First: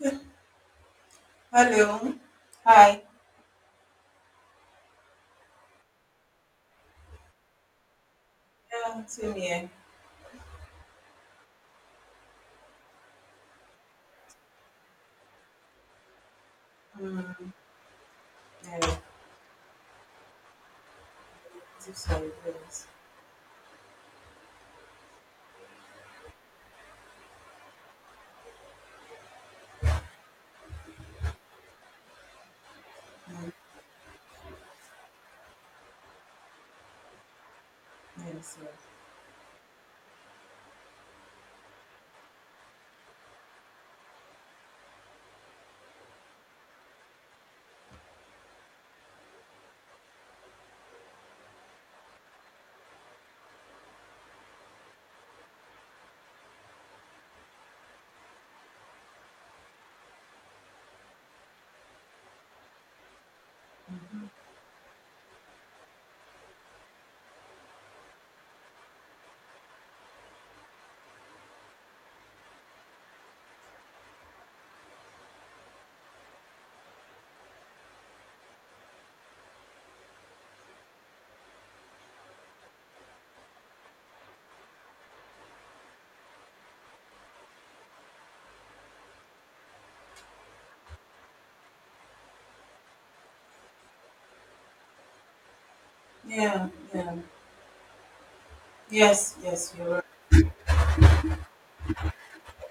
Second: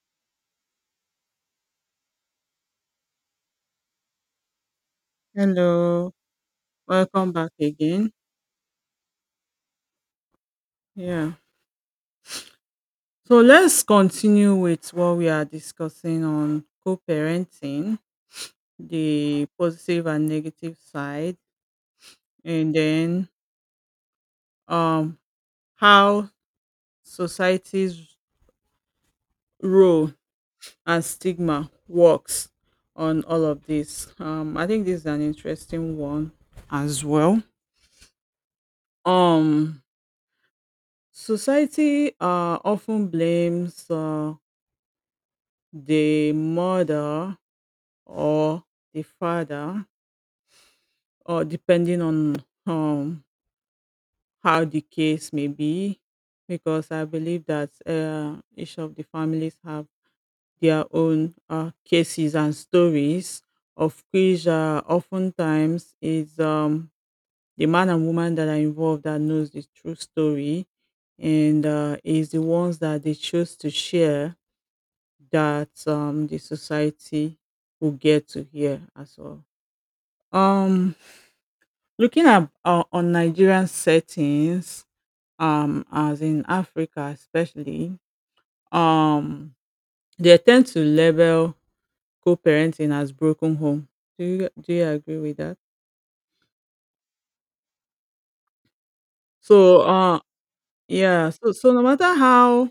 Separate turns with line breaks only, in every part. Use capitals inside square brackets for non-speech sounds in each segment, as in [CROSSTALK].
[LAUGHS] Hello. Hi.
Hello, welcome back again.
Yeah, same here.
Yeah. So let's continue with what we are discussing on co
Mm,
parenting,
yeah,
the positive and negative side,
so sorry.
and
Yes.
then um, how society's role and stigma works on all
Mm,
of this. I think this is an interesting one as well.
yes. Yeah.
Um, Society often blames the mother or the father, or depending on um, how the case may be, because I believe that each of the families have their own cases and stories, of
Mhm.
which oftentimes is the man and woman that are involved that knows the true story, and is the ones that they choose to share that the society will get to hear as well. Um, Looking at on Nigerian settings, as in Africa especially, um, they tend to label co-parenting as broken home. Do you agree with that?
Yeah. Yeah. Yes. Yes.
So,
You're right.
yeah. So, no matter how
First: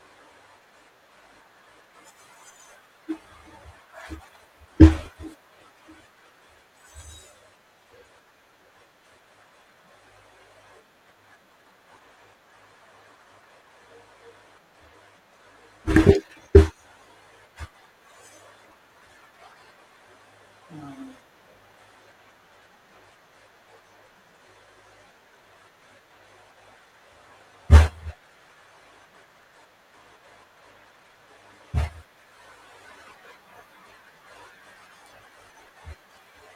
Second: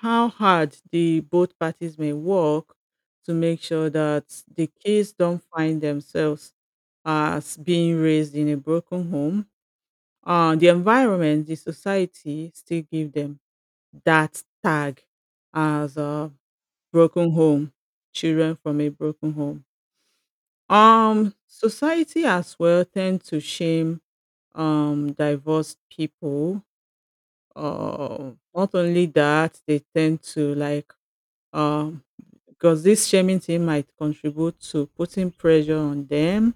hard the both parties may work to make sure that the kids don't find themselves as being raised in a broken home, the environment, the society still give them that tag as a broken home, children from a broken home.
Mm.
Society as well tend to shame divorced people. Not only that, they tend to like um because this shaming thing might contribute to putting pressure on them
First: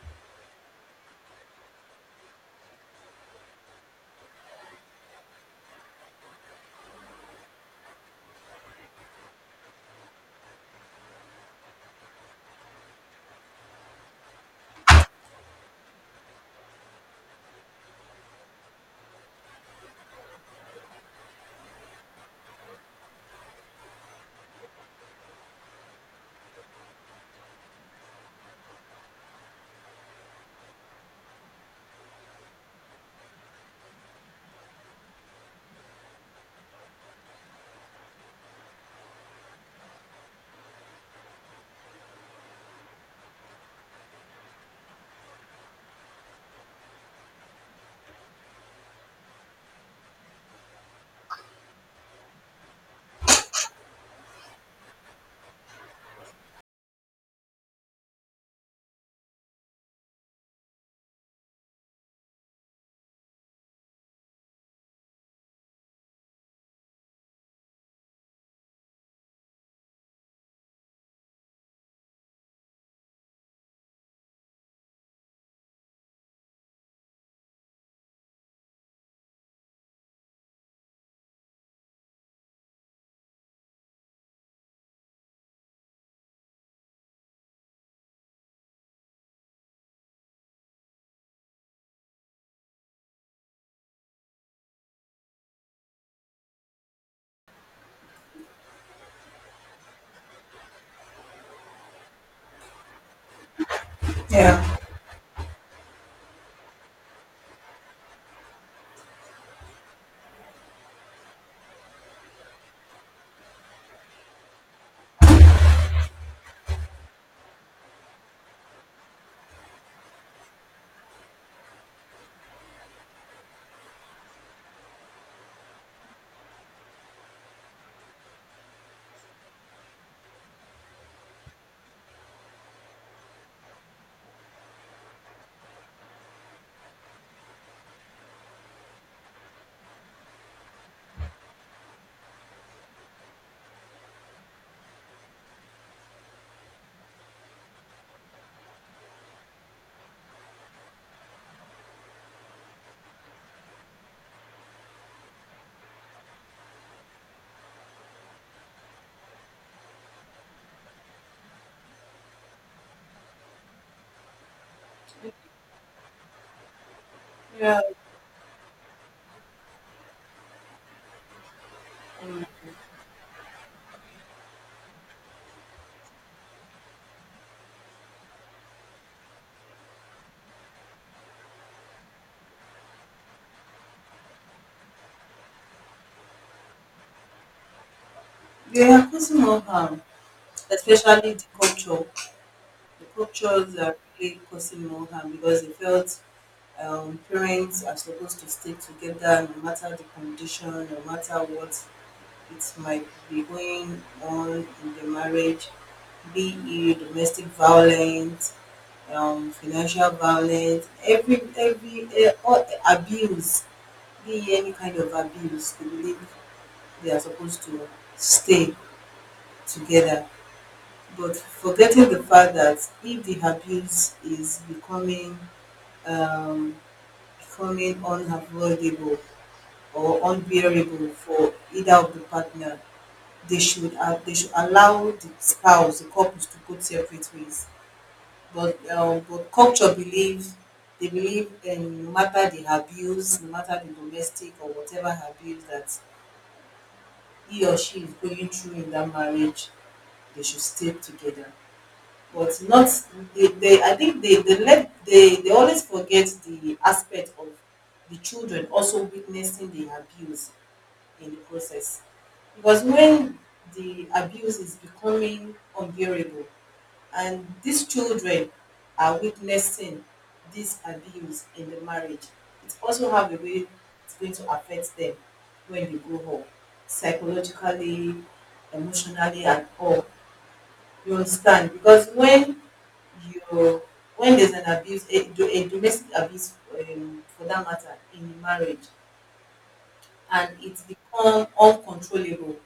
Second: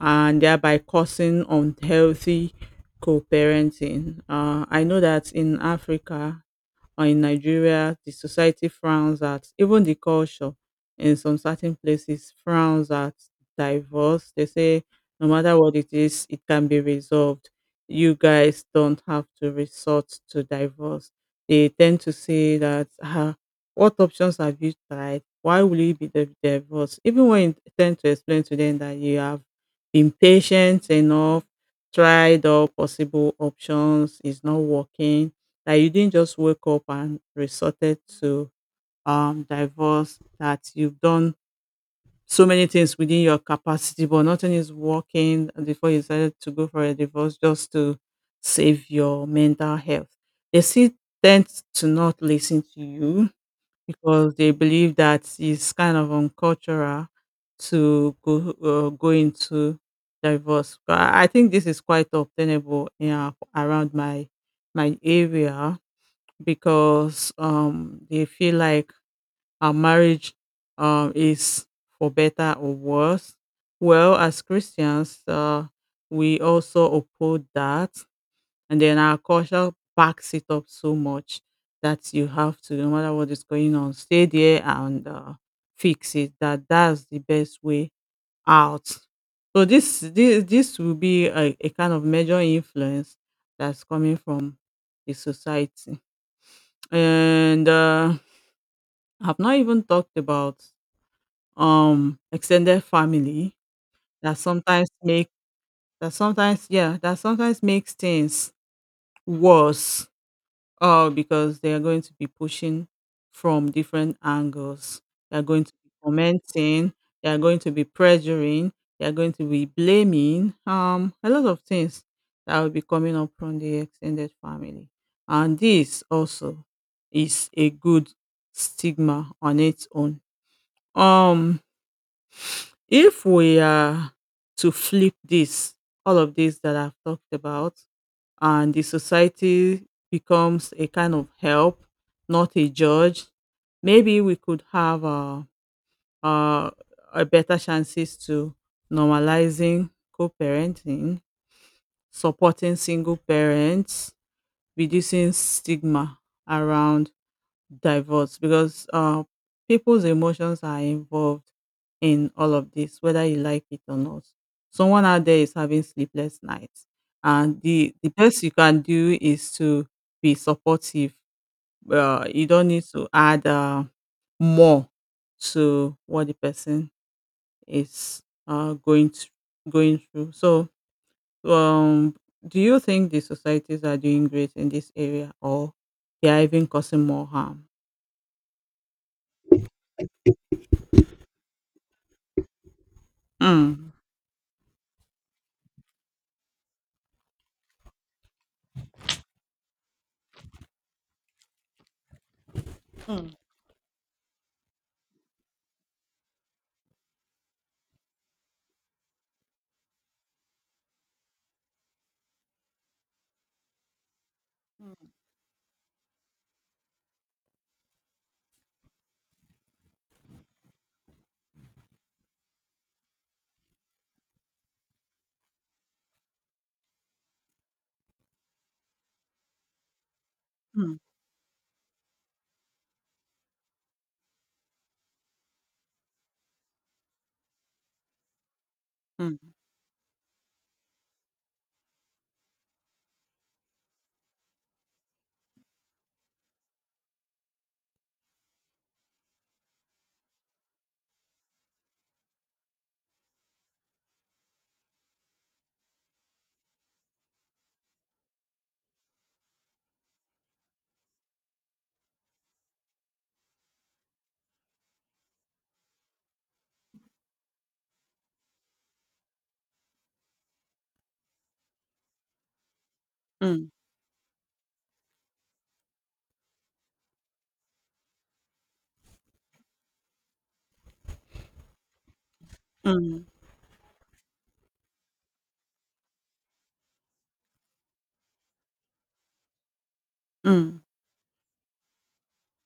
and thereby causing unhealthy co-parenting. I know that in Africa, or in Nigeria, the society frowns at even the culture in some certain places frowns at divorce. They say no matter what it is, it can be resolved. You guys don't have to resort to divorce. They tend to say that what options have you tried? Why will you be divorced? Even when you tend to explain to them that you have been patient enough, tried all possible options, is not working that you didn't just wake up and resorted to divorce, that you've done so many things within your capacity, but nothing is working before you decided to go for a divorce just to save your mental health. They still tend to not listen to you because they believe that it's kind of uncultural to go go into divorce. But I think this is quite obtainable in, around my area because they feel like our marriage is for better or worse. Well, as Christians, we also uphold that, and then our culture backs it up so much that you have to, no matter what is going on, stay there and fix it. That's the best way out. So this will be a kind of major influence that's coming from the society. And, I've not even talked about, extended family that
Yeah.
sometimes make that sometimes yeah, that sometimes makes things worse. Oh, because they are going to be pushing from different angles. They are going to be commenting. They are going to be pressuring. They are going to be blaming. A lot of things that will be coming up from the extended family, and this also is a good stigma on its own. Um, if we are to flip this, all of this that I've talked about and the society becomes a kind of help, not a judge. Maybe we could have uh, a better chances to normalizing co-parenting, supporting single parents, reducing stigma around divorce because people's emotions are involved in all of this, whether you like it or not. Someone out there is having sleepless nights, and
Yeah.
the best you can do is to be supportive.
Mm.
You don't need to add more to what the person is going going through. So, um, do you think the societies are doing great in this area, or they are even causing more harm?
They are causing more harm, especially the culture. The cultures
Mm.
are really causing more harm because they felt parents are supposed to stay together no matter the condition, no matter what it might be going on in the marriage, be it domestic violence, financial violence, every all, abuse, be it any kind of abuse. They believe they are supposed to stay together, but forgetting the fact that if the abuse is um, becoming unavoidable or unbearable for either of the partner, they should allow the spouse, the couples to go separate ways. But culture believe, they believe, no matter the abuse, no matter the domestic or whatever abuse that he or she is going through in that marriage, they should stay together. But not, they I think they let, they always forget the aspect of the children also witnessing the abuse in the process. Because when the abuse is becoming unbearable and these children are witnessing this abuse in the marriage, it also have a way it's going to affect them when they grow home psychologically, emotionally and all. You understand? Because when you when there's an abuse, a domestic abuse for that matter in the marriage, and it's become uncontrollable.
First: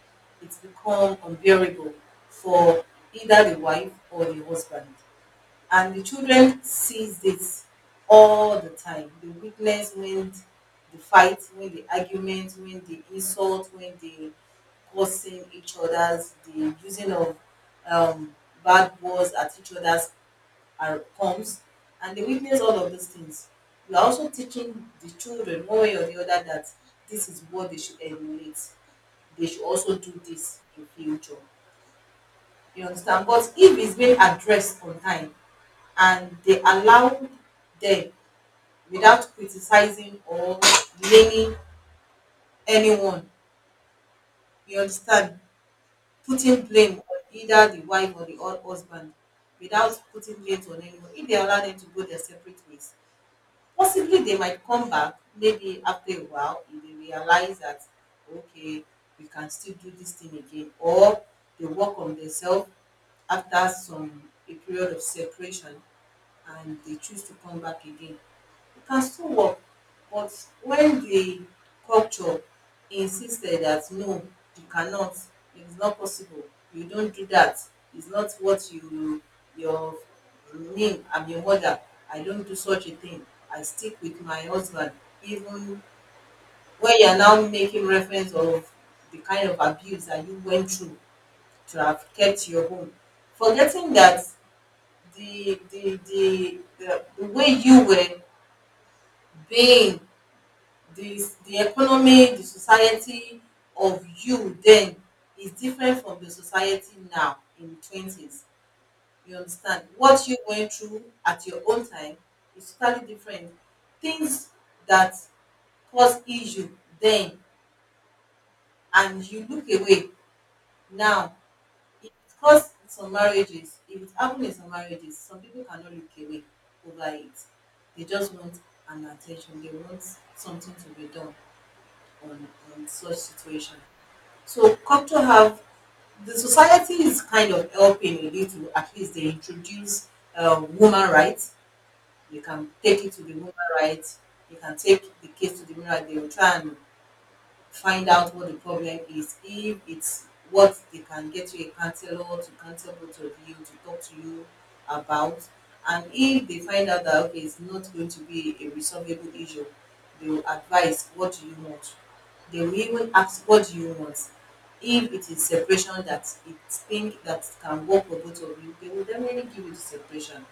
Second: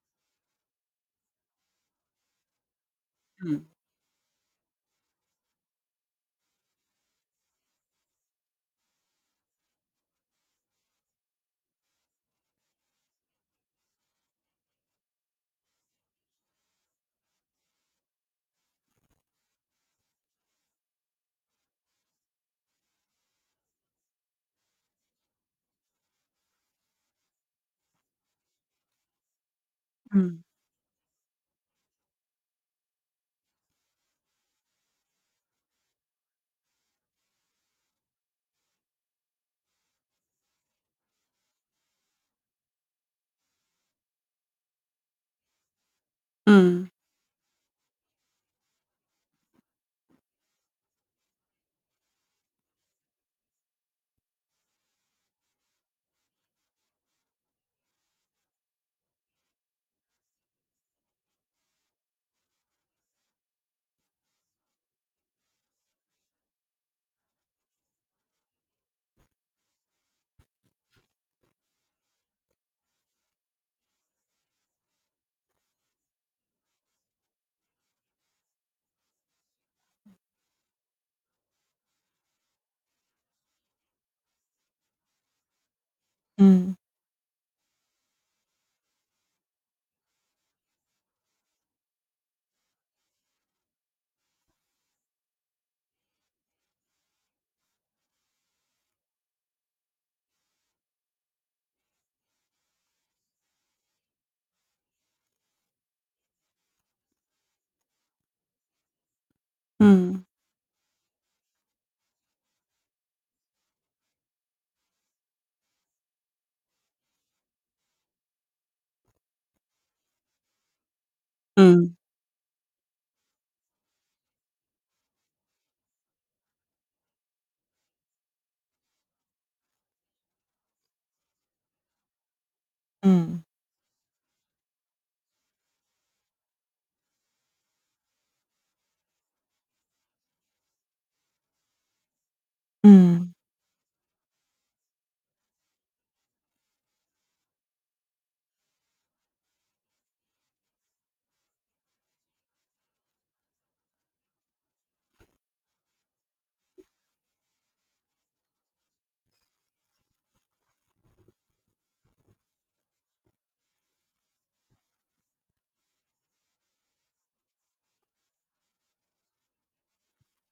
It's become unbearable for either the wife or the husband. And the children sees this all the time. They witness when the fight, when the argument, when the insult, when the cursing each other's, the using of um, bad words at each other's are, comes, and they witness all of these things. We are also teaching the children one way or the other that this is what they should emulate. They should also do this in future. You understand? But if it's being addressed on time and they allow them without criticizing or blaming anyone, you understand? Putting blame on either the wife or the old husband, without putting blame on anyone, if they allow them to go their separate ways, possibly they might come back maybe after a while if they realize that, okay, we can still do this thing again, or they work on themselves after some a period of separation and they choose to come back again. You can still work, but when the culture insisted that no, you cannot, it's not possible, you don't do that, it's not what you, your name, I'm your mother, I don't do such a thing, I stick with my husband, even
うんうんうんうんうんうんうんうんうんうんうんうんうんうんうんうんうんうん。Yeah,
when you are now making reference of the kind of abuse that you went through to have kept your home, forgetting that the way you were being, the the economy, the society of you then is different from the society now in twenties. You understand, what you went through at your own time is totally different. Things that cause issue then and you look away now, it caused some marriages. If it happened in some marriages, some people cannot look away over it. They just want an attention, they want something to be done on on such situation. So come to have, the society is kind of helping with it. At least they introduce woman rights. You can take it to the woman rights. You can take the case to the woman rights. They will try and find out what the problem is. If it's what they can, get you a counselor to counsel both of you, to talk to you about. And if they find out that, okay, it's not going to be a resolvable issue, they will advise, what do you want. They will even ask, what do you want. If it is separation that it think that can work for both of you, they will definitely give you the separation.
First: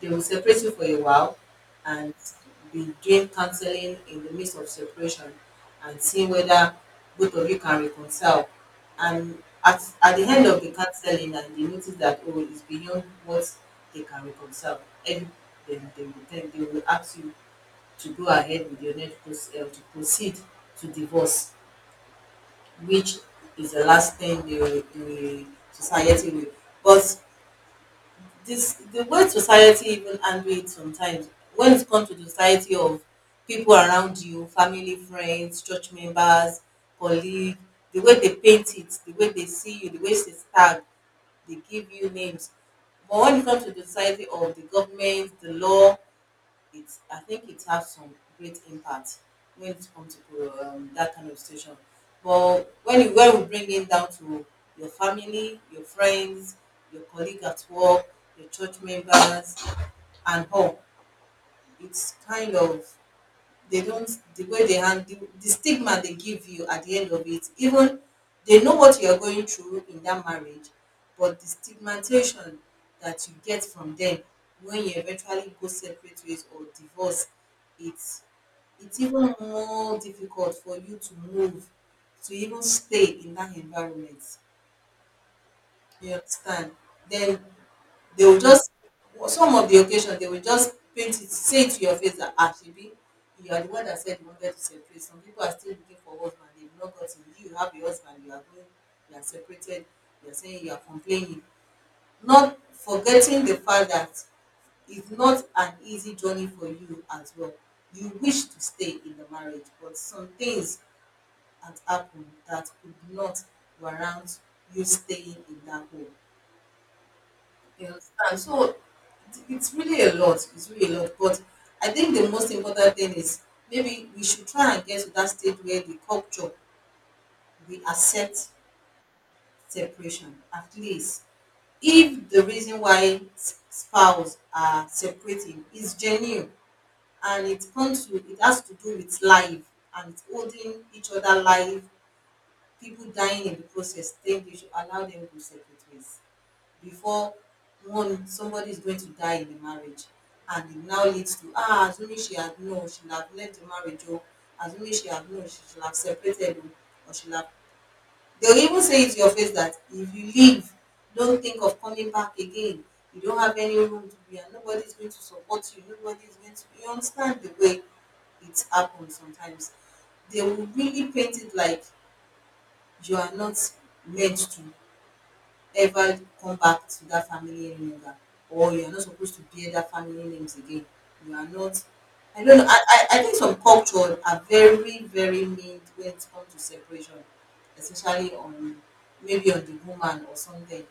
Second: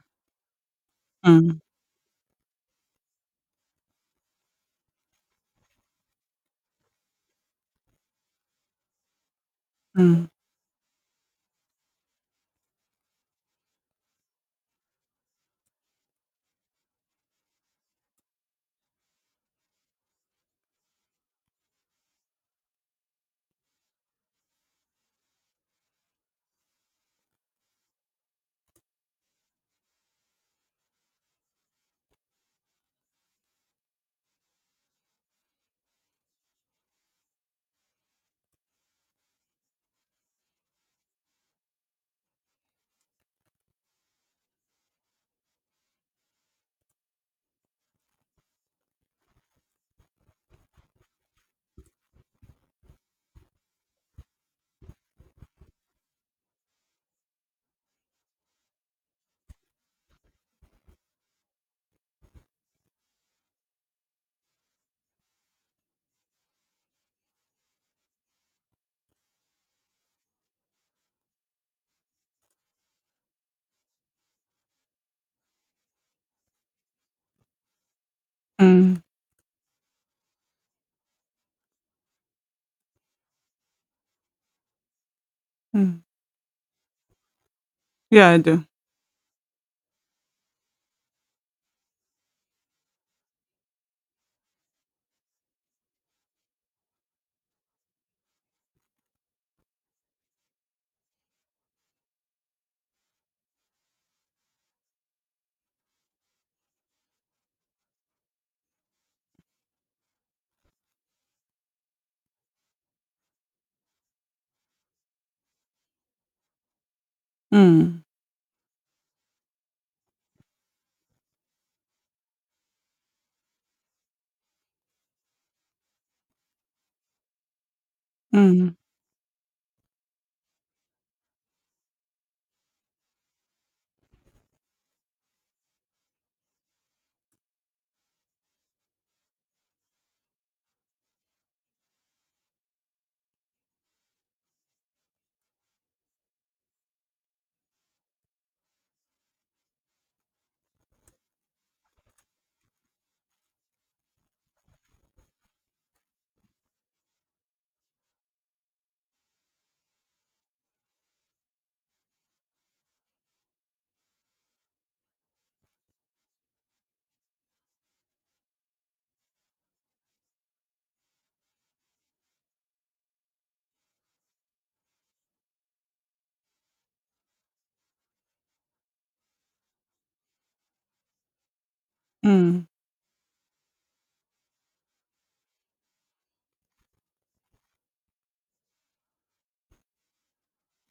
They will separate you for a while and be doing counseling in the midst of separation and seeing whether both of you can reconcile. And at the end of the counseling, and they notice that, oh, it's beyond what they can reconcile, and then they will ask you to go ahead with your next to proceed to divorce, which is the last thing the society will. But this, the way society even handle it sometimes, when it comes to the society of people around you, family, friends, church members, colleague, the way they paint it, the way they see you, the way they tag, they give you names. But when it comes to the society of the government, the law, it's, I think it has some great impact when it comes to that kind of situation. But when you when we bring it down to your family, your friends, your colleague at work, your church members, and all, it's kind of they don't, the way they handle the stigma they give you at the end of it, even they know what you are going through in that marriage, but the stigmatization that you get from them when you eventually go separate ways or divorce, it's it's even more difficult for you to move, to even stay in that environment. You understand? Then they
I
will
do.
just, some of the occasion, they will just paint it, say it to your face that, ah, shebi, you are the one that said you wanted to separate. Some people are still looking for husband, they have not gotten. You have a husband, you are going, you are separated, you are saying, you are complaining, not forgetting the fact that it's not an easy journey for you as well. You wish to stay in the marriage but some things had happened that could not warrant you staying in that home. You understand? So it's really a lot. It's really a lot. But I think the most important thing is, maybe we should try and get to that stage where the culture, we accept separation at least. If the reason why spouse are separating is genuine, and it comes to, it has to do with life and it's holding each other life, people dying in the process, then they should allow them to separate ways. Before one somebody is going to die in the marriage and it now leads to, ah, as only she had known, she would have left the marriage. Oh, as only she had known, she should have separated. Oh, or she would have. They'll even say it to your face that if you leave, don't think of coming back again, you don't have any room to be, and nobody is going to support you, nobody is going to, you understand the way it happens sometimes. They will really paint it like you are not meant to ever come back to that family any longer, or you're not supposed to bear that family names again. You are not. I don't know. I think some cultures are very, very mean when it comes to separation, especially on, maybe on the woman or something.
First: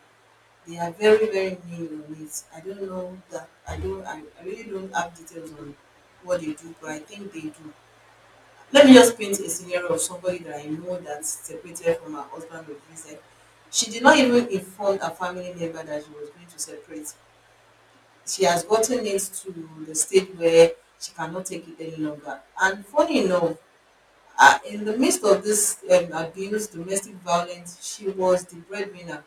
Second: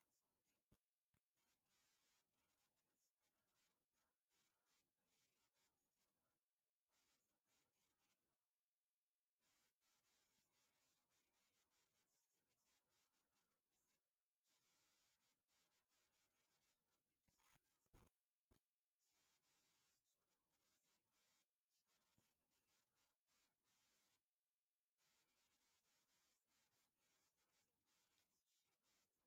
They are very, very mean on it. I don't know that. I don't. I really don't have details on what they do, but I think they do. Let me just paint a scenario of somebody that I know that separated from her husband with reason. She did not even inform her family member that she was going to separate. She has gotten it to the stage where she cannot take it any longer. And funny enough, in the midst of this abuse, domestic violence, she was the breadwinner.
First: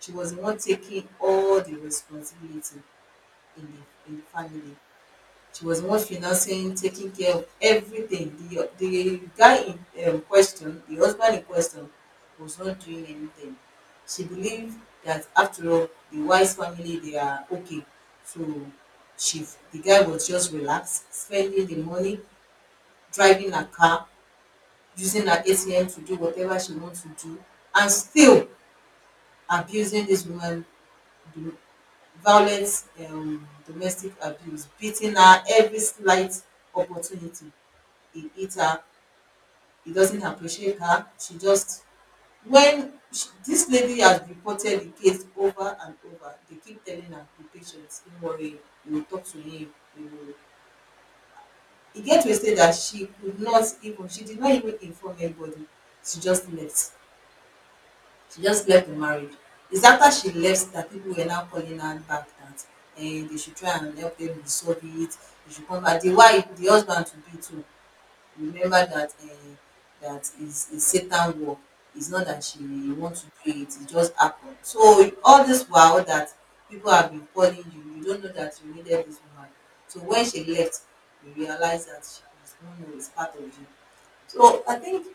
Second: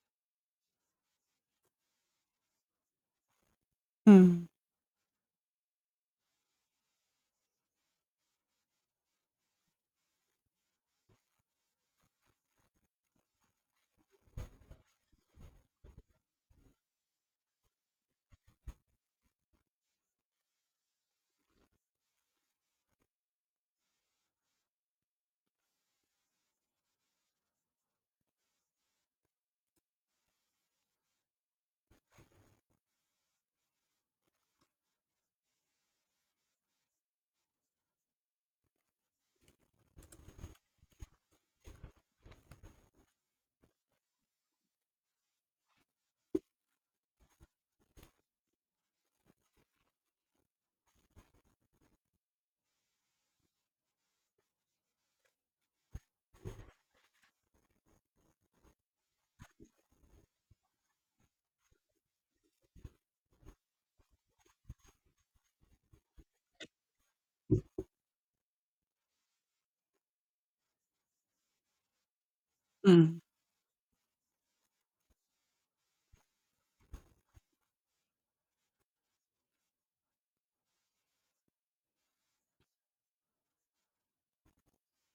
She was the one taking all the responsibility in the family. She was the one financing, taking care of everything. The guy in question, the husband in question, was not doing anything. She believed that, after all, the wise family, they are okay. So she the guy was just relaxed, spending the money, driving her car, using her ATM to do whatever she wants to do, and still abusing this woman, do- violent, domestic abuse, beating her every slight opportunity, he hit her, he doesn't appreciate her. She just, when she, this lady has reported the case over and over, they keep telling her, be patient, don't worry, we will talk to him. We will. It get to a stage that she did not even inform anybody. She just left. She just left the marriage. It's after she left that people were now calling her back, that and they should try and help them resolve it. They should come back. The wife, the husband to be too remember that, dat is a satan work, it's not that she want to do it, it just happened. So all this while that people have been calling you, you don't know that you needed this woman. So when she left, you realize that she was, no no, it's part of you. So I think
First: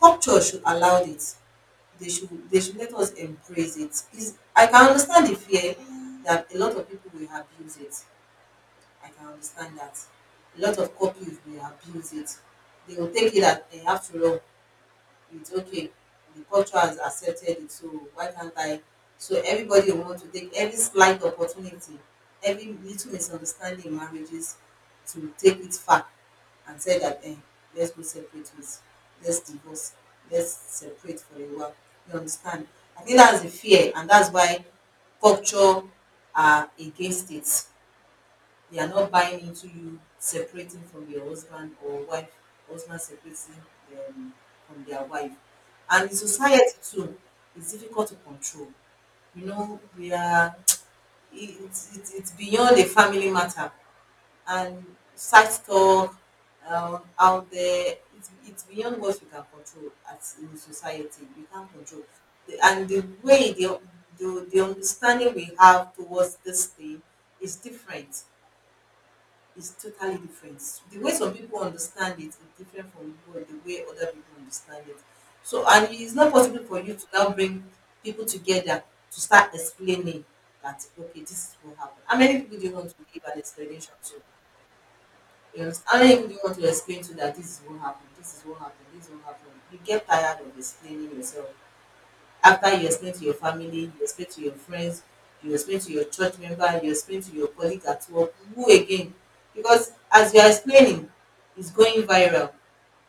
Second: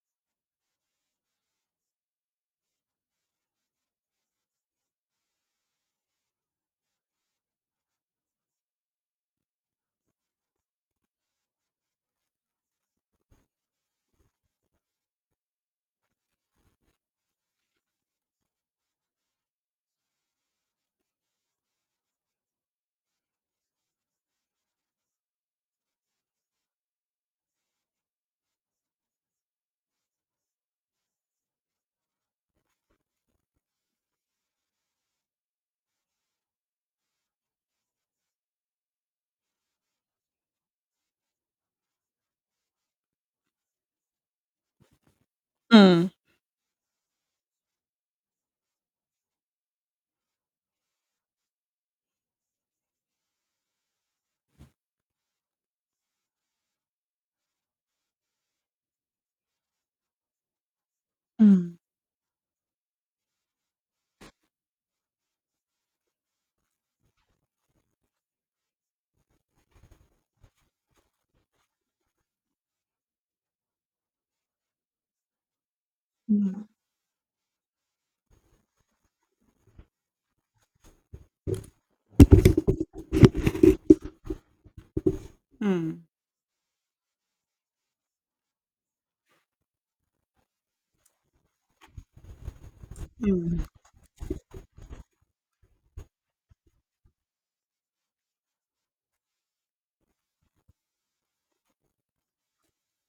culture should allow it. They should let us embrace it. Is, I can understand the fear that a lot of people will abuse it. I can understand that. A lot of couples may abuse it. They will take it that after all, it's okay. The culture has accepted it, so why can't I? So everybody will want to take every slight opportunity, every little misunderstanding in marriages, to take it far and say that let's go separate ways, let's divorce, let's separate for a while. You understand? I think that's the fear, and that's why culture are against it. They are not buying into you separating from your husband or wife, husband separating um, from their wife. And in society too, it's difficult to control. You know, we are, [TSK] it's beyond a family matter. And sex talk out there, it's beyond what we can control as in society. We can't control. The, and the way, the understanding we have towards this thing is different, is totally different. The way some people understand it is different from what the way other people understand it. So, and it's not possible
うんうんうんうんうんうんうんうんうんうんうんうんうんYes,
for you to now bring people together to start explaining that okay, this is what happened. How many people do you want to give an explanation to? You know, how many people do you want to explain to that this is what happened, this is what happened, this is what happened? You get tired of explaining yourself. After you explain to your family, you explain to your friends, you explain to your church member, you explain to your colleague at work, who again, because as you are explaining, it's going viral.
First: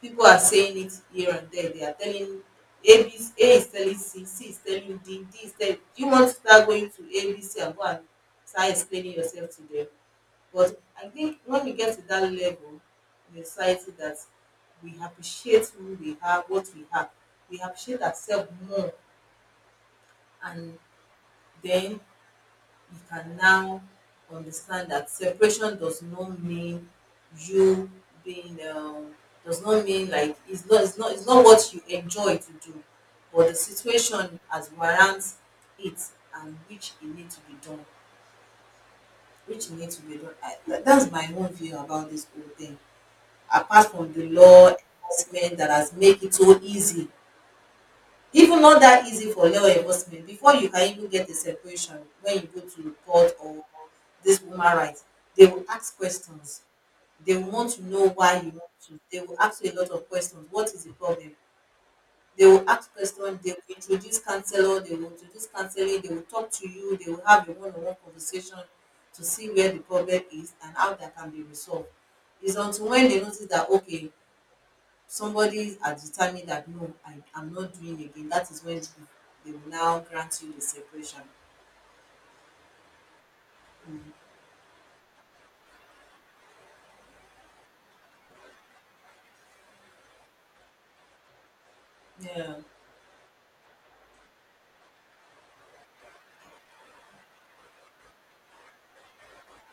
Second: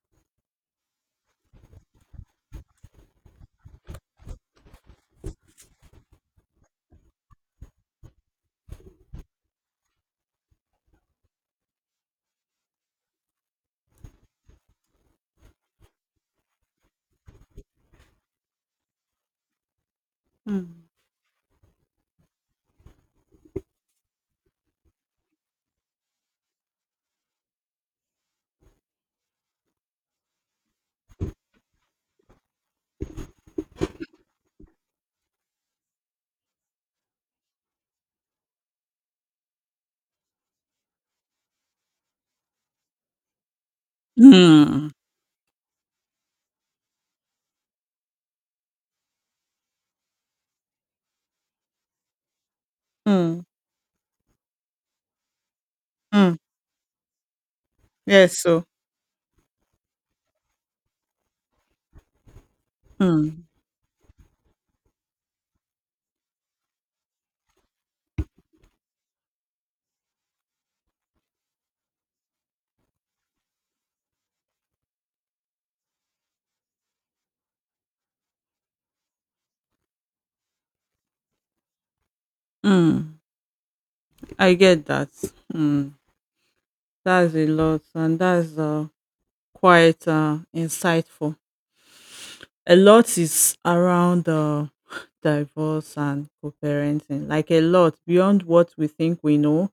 People are saying it here and there, they are telling, a b, a is telling c, c is telling d, d is telling, you want to start going to a b c and go and start explaining yourself to them. But I think when we get to that level in society, that we appreciate who we are, what we have, we appreciate ourselves more, and then you can now understand that separation does not mean you being, does not mean like it's not what you enjoy to do, but the situation has warrants it and which it need to be done, which it need to be done. That's my own view about this whole thing. Apart from the law enforcement that has made it so easy, even not that easy for law enforcement before you can even get a separation, when you go to court or this woman, right, they will ask questions, they will want to know why you
so
want to, they will ask you a lot of questions. What is the problem? They will ask questions,
mm,
they will introduce counselor, they will introduce counseling, they will talk to you, they will have a one-on-one conversation to see where the problem is and how that can be resolved. It's until when they notice that okay, somebody has determined that no, I am not doing again, that is when they will now grant you the separation.
mm,
Mm.
I get that. Mm, that's a lot, and that's quite insightful.
Yeah.
A lot is around [SIGHS] divorce and co-parenting, like a lot beyond what we think we know.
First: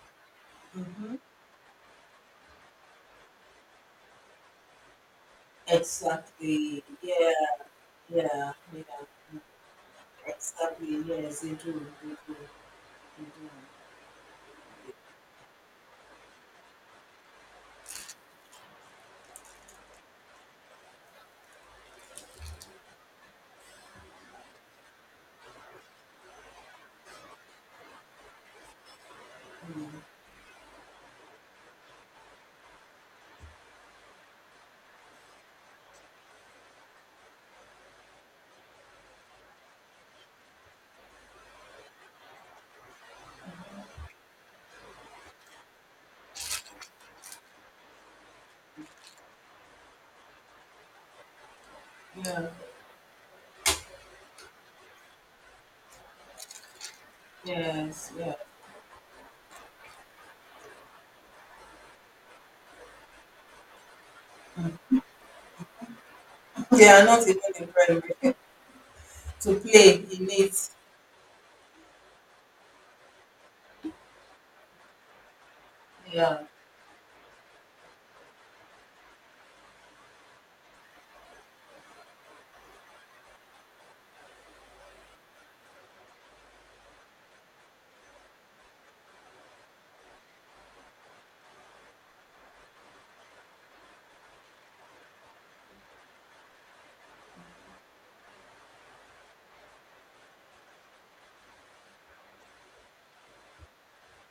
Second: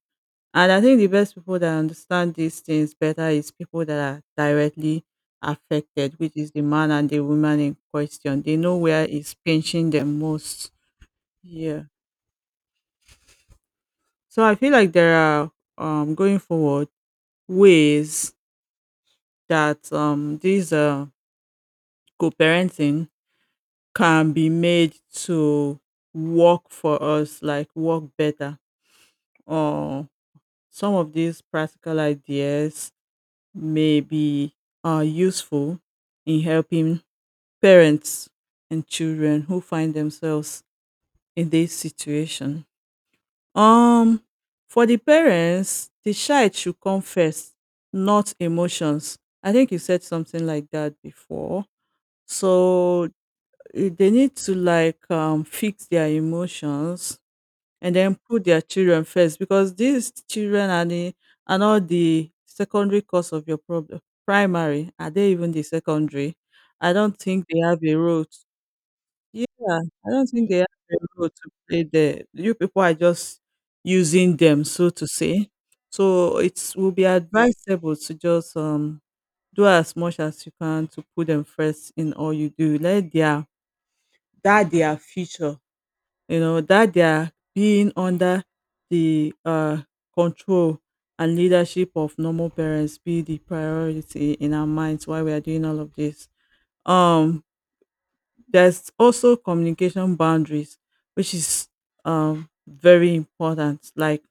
And I think the
Mm-hmm.
best people that understand these things better is people that are directly affected, which is the
Exactly.
man and the
Yeah,
woman in question.
yeah,
They know where is
yeah.
pinching them most.
Exactly. Yes, they
Yeah.
do. They do. They
So I feel like there are going forward ways that these co-parenting can be made to work for us, like work better. Or some of these practical ideas may be useful in helping parents and children who find themselves in this situation. Um, for the parents, the child should come first, not emotions. I think you said something like that before.
do. Yeah.
So they need to like fix their emotions and
Yes.
then
Yeah. [LAUGHS]
put their children first because these children are not the secondary cause of your problem. Primary are they even the secondary?
They
I
are
don't
not even
think they have a role.
incredible
to-
[LAUGHS] to
yeah,
play
I don't
in
think
it.
they have a role to play there. You people are just using them, so to say. So
Yeah.
it will be advisable to just do as much as you can to put them first in all you do. Let their that their future, you know that they are being under the control and leadership of normal parents, be the priority in our minds while we are doing all of this. Um there's also communication boundaries, which is very important. Like,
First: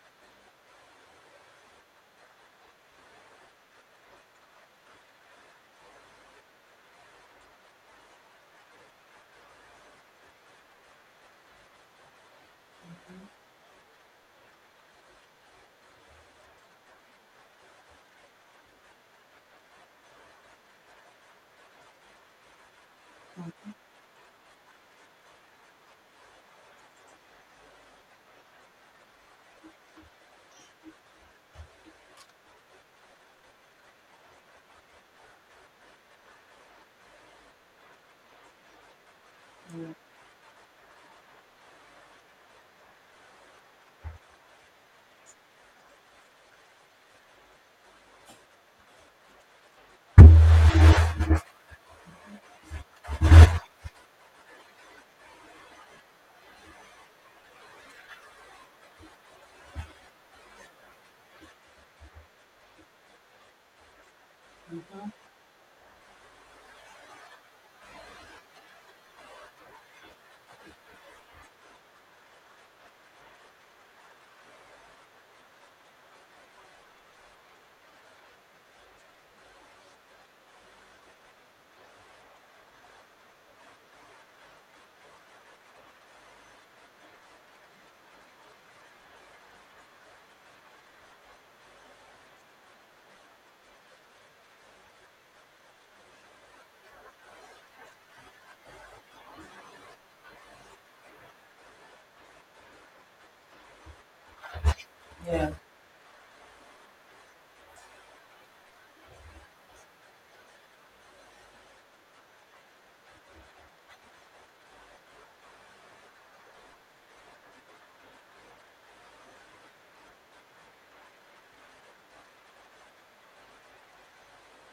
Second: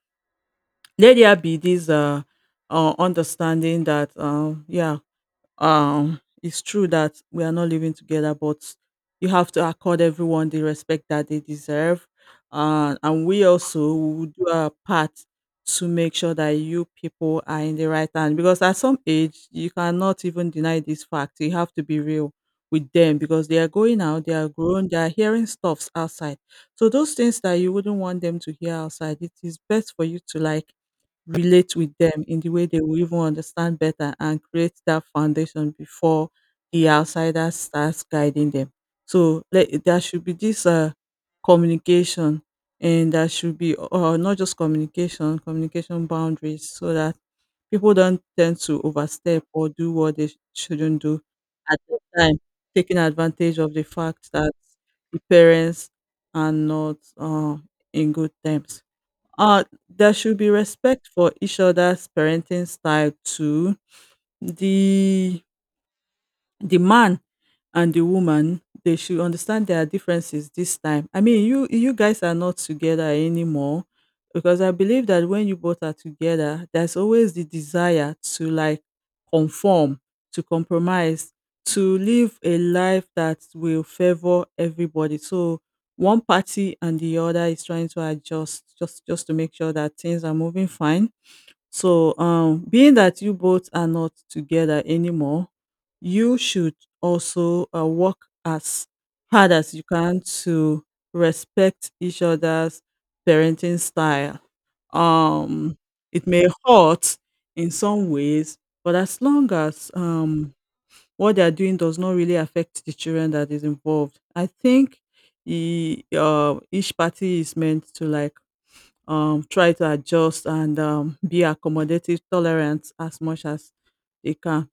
let there be this understanding that, yeah, it's true that we are not living together, but you have to accord everyone the respect that they deserve, and we also will do our part to make sure that you people are in the right hand, because at some age you cannot even deny this fact. You have to be real with them because they are going out, they are grown, they are hearing stuffs outside. So those things that you wouldn't want them to hear outside, it is best for you to like relate with them in the way they will even understand better and create that foundation before the outsider starts guiding them. So, there should be this communication, and there should be not just communication, communication boundaries so that people don't tend to overstep or do what they shouldn't do at the time, taking advantage of the fact that the parents are not in good terms. Uh, there should be respect for each other's parenting style too.
Mm-hmm.
The the man and the woman, they should understand their differences this time. I mean, you guys are not together anymore, because I believe that when you both are together, there's always the desire to like conform, to compromise, to live a life that will favor everybody. So one party and the other is trying to adjust just to make sure that things are moving fine. So, being that you both are not together anymore, you should also work as hard as you can to respect each other's parenting style.
Yeah.
Um, it may hurt in some ways, but as long as what they are doing does not really affect the children that is involved, I think each party is meant to like try to adjust and be accommodative, tolerant as much as they can.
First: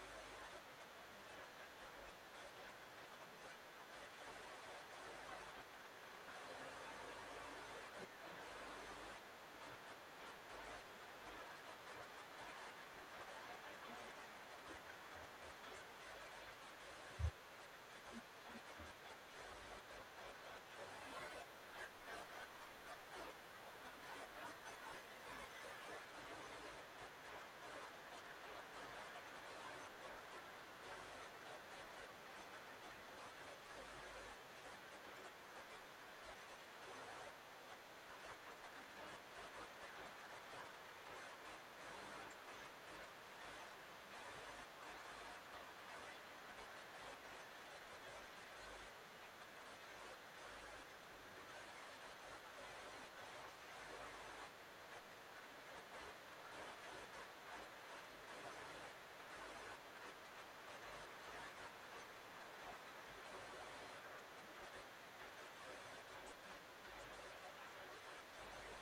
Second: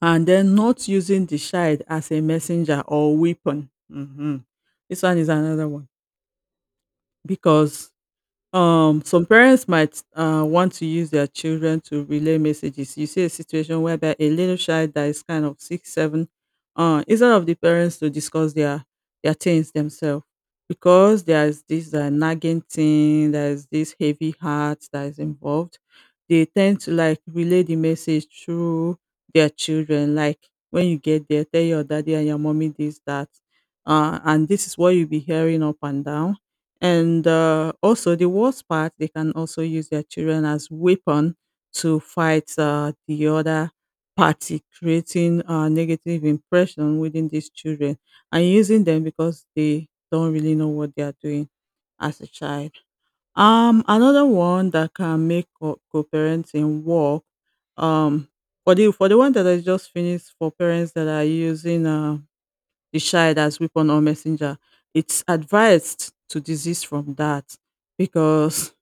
And then not using the child as a messenger or weapon. Mhm. This one is another one, because some parents might want to use their children to relay messages. You see a situation whereby a little child that is kind of six, seven, instead of the parents to discuss their things themselves, because there's this nagging thing, there's this heavy heart that is involved. They tend to like relay the message through their children. Like, when you get there, tell your daddy and your mommy this that, and this is what you'll be hearing up and down. And also, the worst part, they can also use their children as weapon to fight the other party, creating a negative impression within these children and using them because they don't really know what they are doing as a child. Another one that can make co-parenting work. Um, for the one that I just finished, for parents that are using the child as weapon or messenger. It's advised to desist from that, because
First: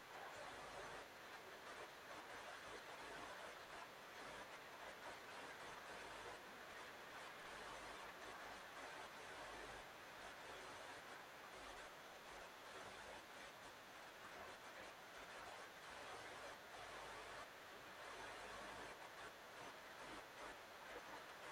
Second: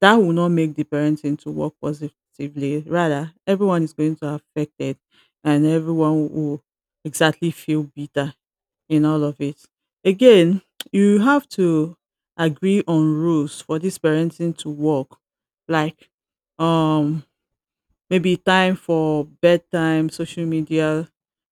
that will not make the parenting to work positively. Rather, everyone is going to affect it, and everyone will exactly feel bitter in all of it. Again, you have to agree on rules for this parenting to work. Like, um, maybe time for bedtime, social media,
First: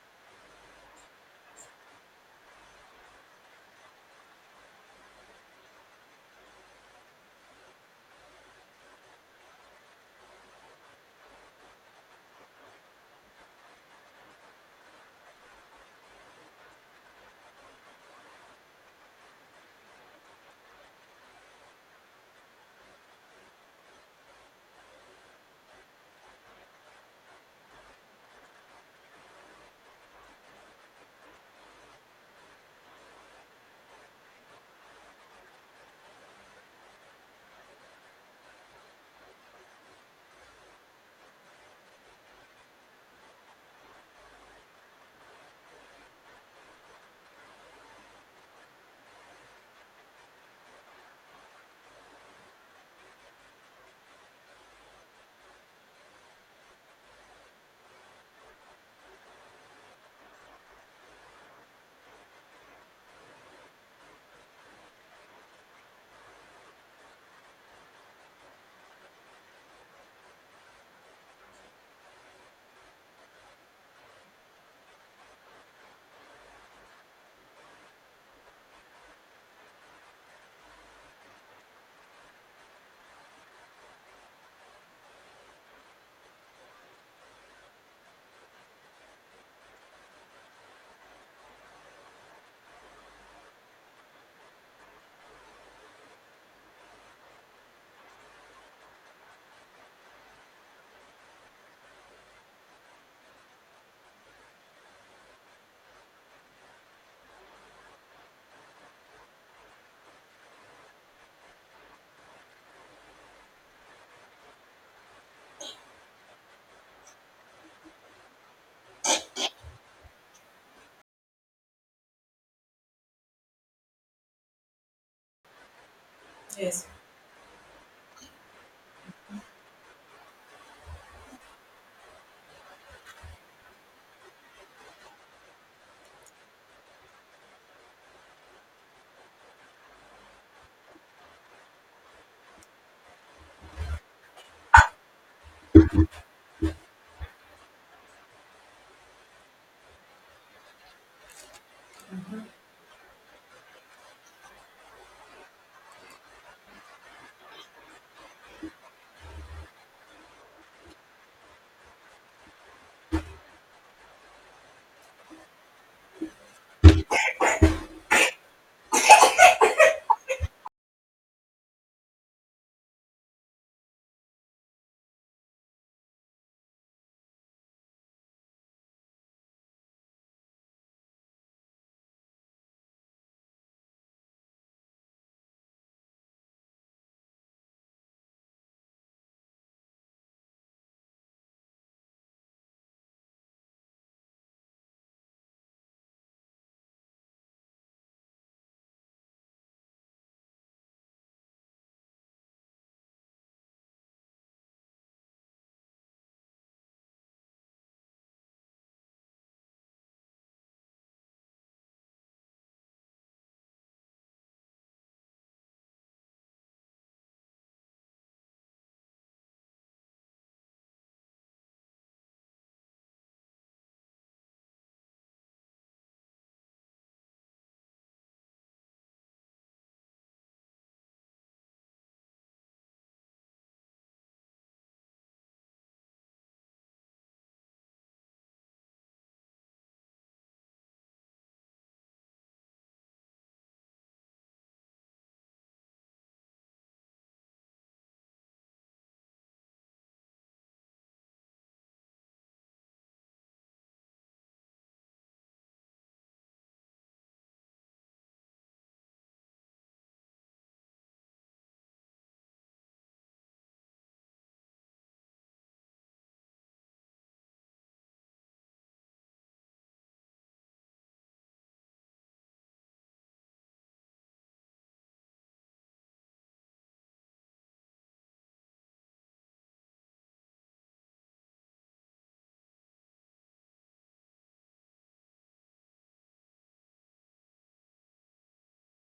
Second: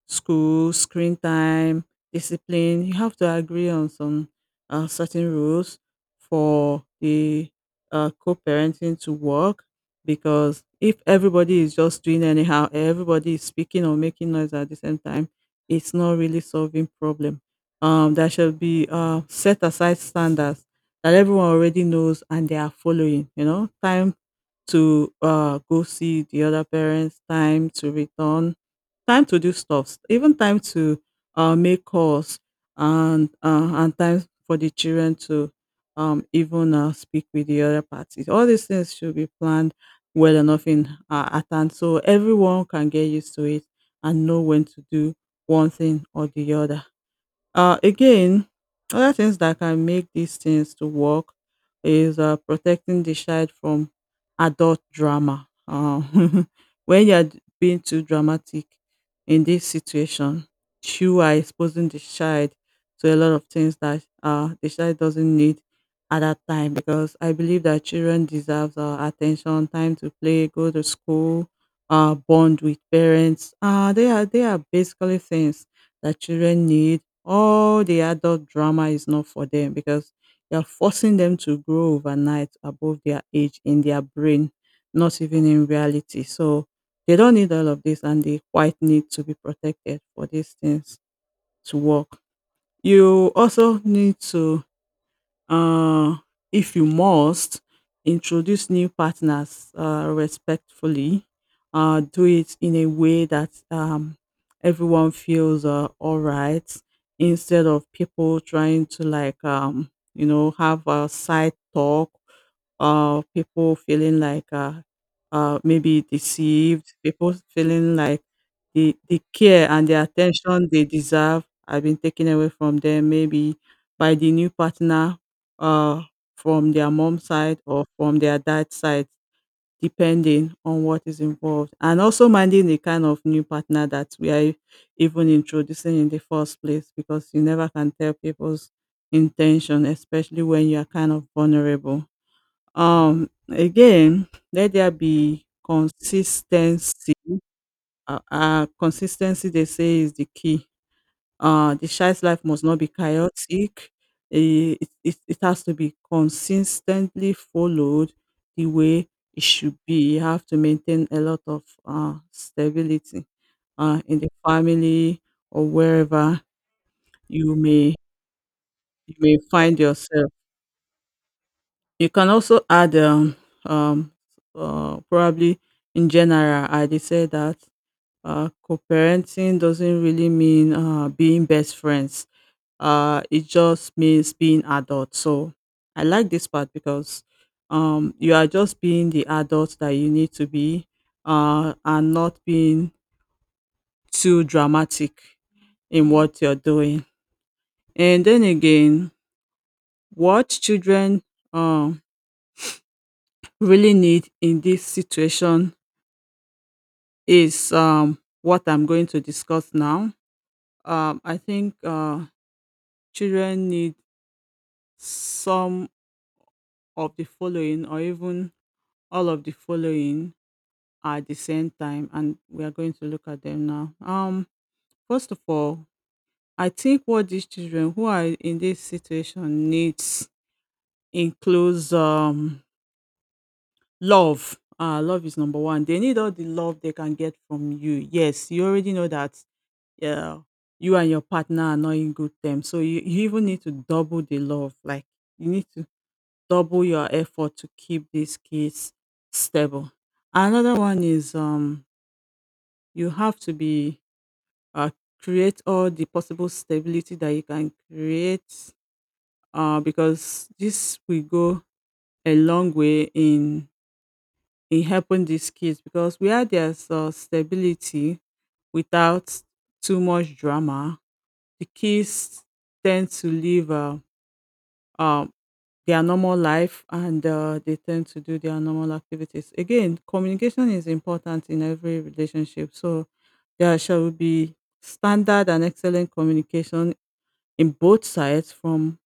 school, screen time, discipline. You have to agree on some certain rules for the co-parenting to work because if everybody is just doing anyhow, everybody is speaking or making noise at the same time, it's not really solving problem. There should be set aside standards that everyone already knows and they are following. Time to go see the other parents, time to return, time to do stuff, even time to make calls, and time for the children to even speak with the other parties. All these things should be planned well enough in advance so everyone can get used to it and know when to do one thing or the other. Again, other things that can make these things to work is protecting the child from adult drama. [LAUGHS] When you're being too dramatic in this situation, you are exposing the child to a lot of things that the child doesn't need at that time because I believe that children deserve attention, time to play, go to school, bond with parents. They are basically things that children need. All the adult drama is not for them because you're forcing them to grow overnight above their age in their brain, not even in reality. So they don't need all of this and they quite need to be protected for these things to work. You also need to uh, if you must, introduce new partners respectfully. Do it in a way that everyone feels all right instead of people trying to, like, have a side talk people feeling like maybe deceived, people feeling like the care and the attention they deserve have been taken away from them, maybe by the new partner uh, from
Yes.
their mom's side or from their dad's side, depending on what is involved. And also minding the kind of new partner that we are even introducing in the first place, because you never can tell people's intention, especially when you are kind of vulnerable. Again, let there be consistency. Consistency, they say, is the key the child's life must not be chaotic. It has to be consistently followed the way it should be. You have to maintain a lot of stability in the family or wherever you may you may find yourself. You can also add um, probably in general, I did say that co-parenting doesn't really mean being best friends. It just means being adult, so I like this part because you are just being the adult that you need to be and not being too dramatic in what you're doing. And then again, what children um really need in this situation is what I'm going to discuss now. I think children need some of the following or even all of the following at the same time, and we are going to look at them now. First of all, I think what these children who are in this situation needs includes love. Uh, love is number one. They need all the love they can get from you. Yes, you already know that uh, you and your partner are not in good terms. So you even need to double the love. Like, you need to double your effort to keep these kids stable. Another one is, you have to be uh, create all the possible stability that you can create because this will go a long way in helping these kids, because where there's stability without too much drama, the kids tend to live um, their normal life and they tend to do their normal activities. Again, communication is important in every relationship, so there shall be standard and excellent communication in both sides, from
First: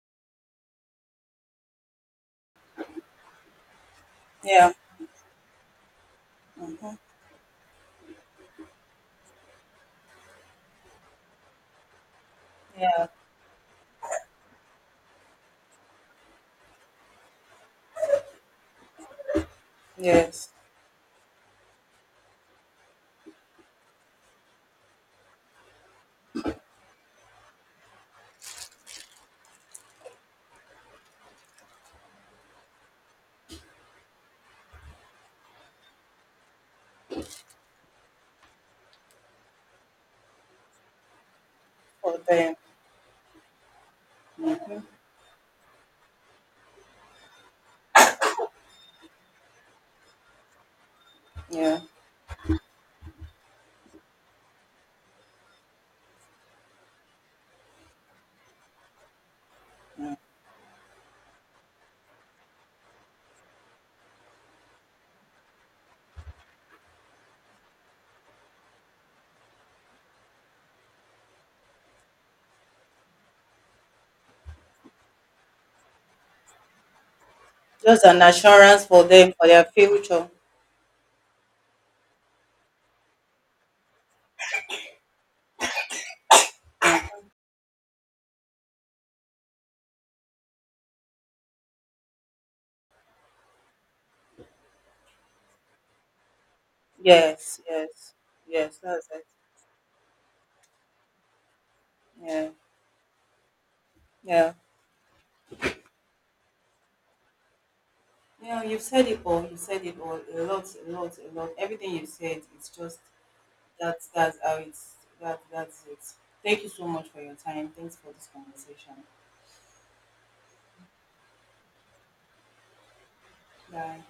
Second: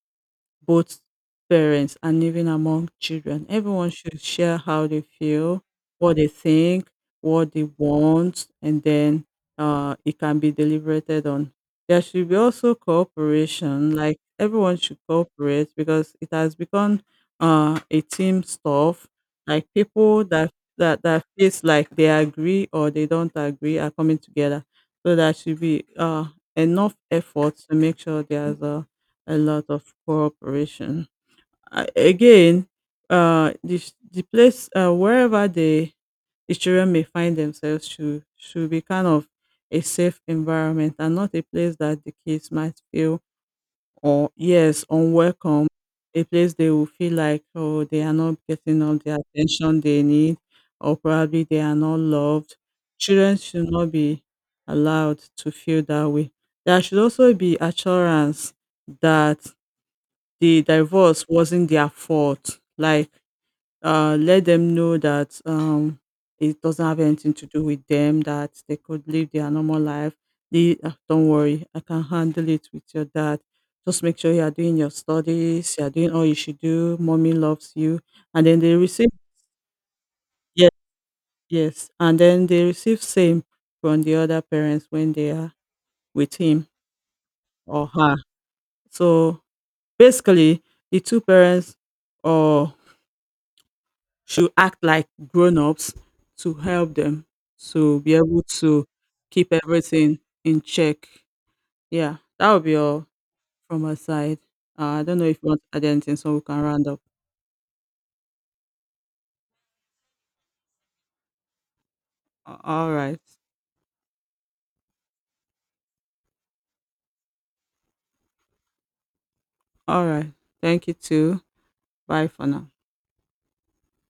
both parents and even among children. Everyone should share
Yeah,
how they feel, what they think, what they want, and then it can be deliberated on. There should be also
yeah,
cooperation, like everyone should cooperate because it has become a team stuff. Like people that,
yes,
that feels like they agree or they don't agree are coming together. So there should be enough effort to make sure there's a lot of cooperation. I, again, the place wherever the children may find themselves should be kind of a safe environment and not a place that the
for
kids
them.
might feel or, yes, unwelcome, a place they will feel like, oh, they are not getting all the attention they need or probably they are
Yeah,
not loved. Children should not be allowed to feel that way. There should also be assurance that the divorce wasn't their fault. Like, let them know that, it doesn't have anything to do with them, that they could live their normal life. The, don't worry, I can handle it with your dad. Just make sure you are doing your studies, you are doing all you should do. Mommy loves you.
just an
And then they
assurance for
receive,
them for their future.
yes, yes. And then they receive same from the other parents when they are with him or her. So basically, the two parents or should act like grown-ups to help them
Yes,
to
yes,
be able
yes,
to
that's it.
keep everything in check. Yeah,
Yeah,
that would be all from my side.
yeah.
I don't know if you want to add anything so we can round up.
Yeah, you've said it all. You said it all. A lot, a lot, a lot. Everything you said,
A-
it's
All
just
right.
that's how it's, that's it. Thank you so much for your time. Thanks for this conversation.
All right. Thank you too. Bye for now.
Bye.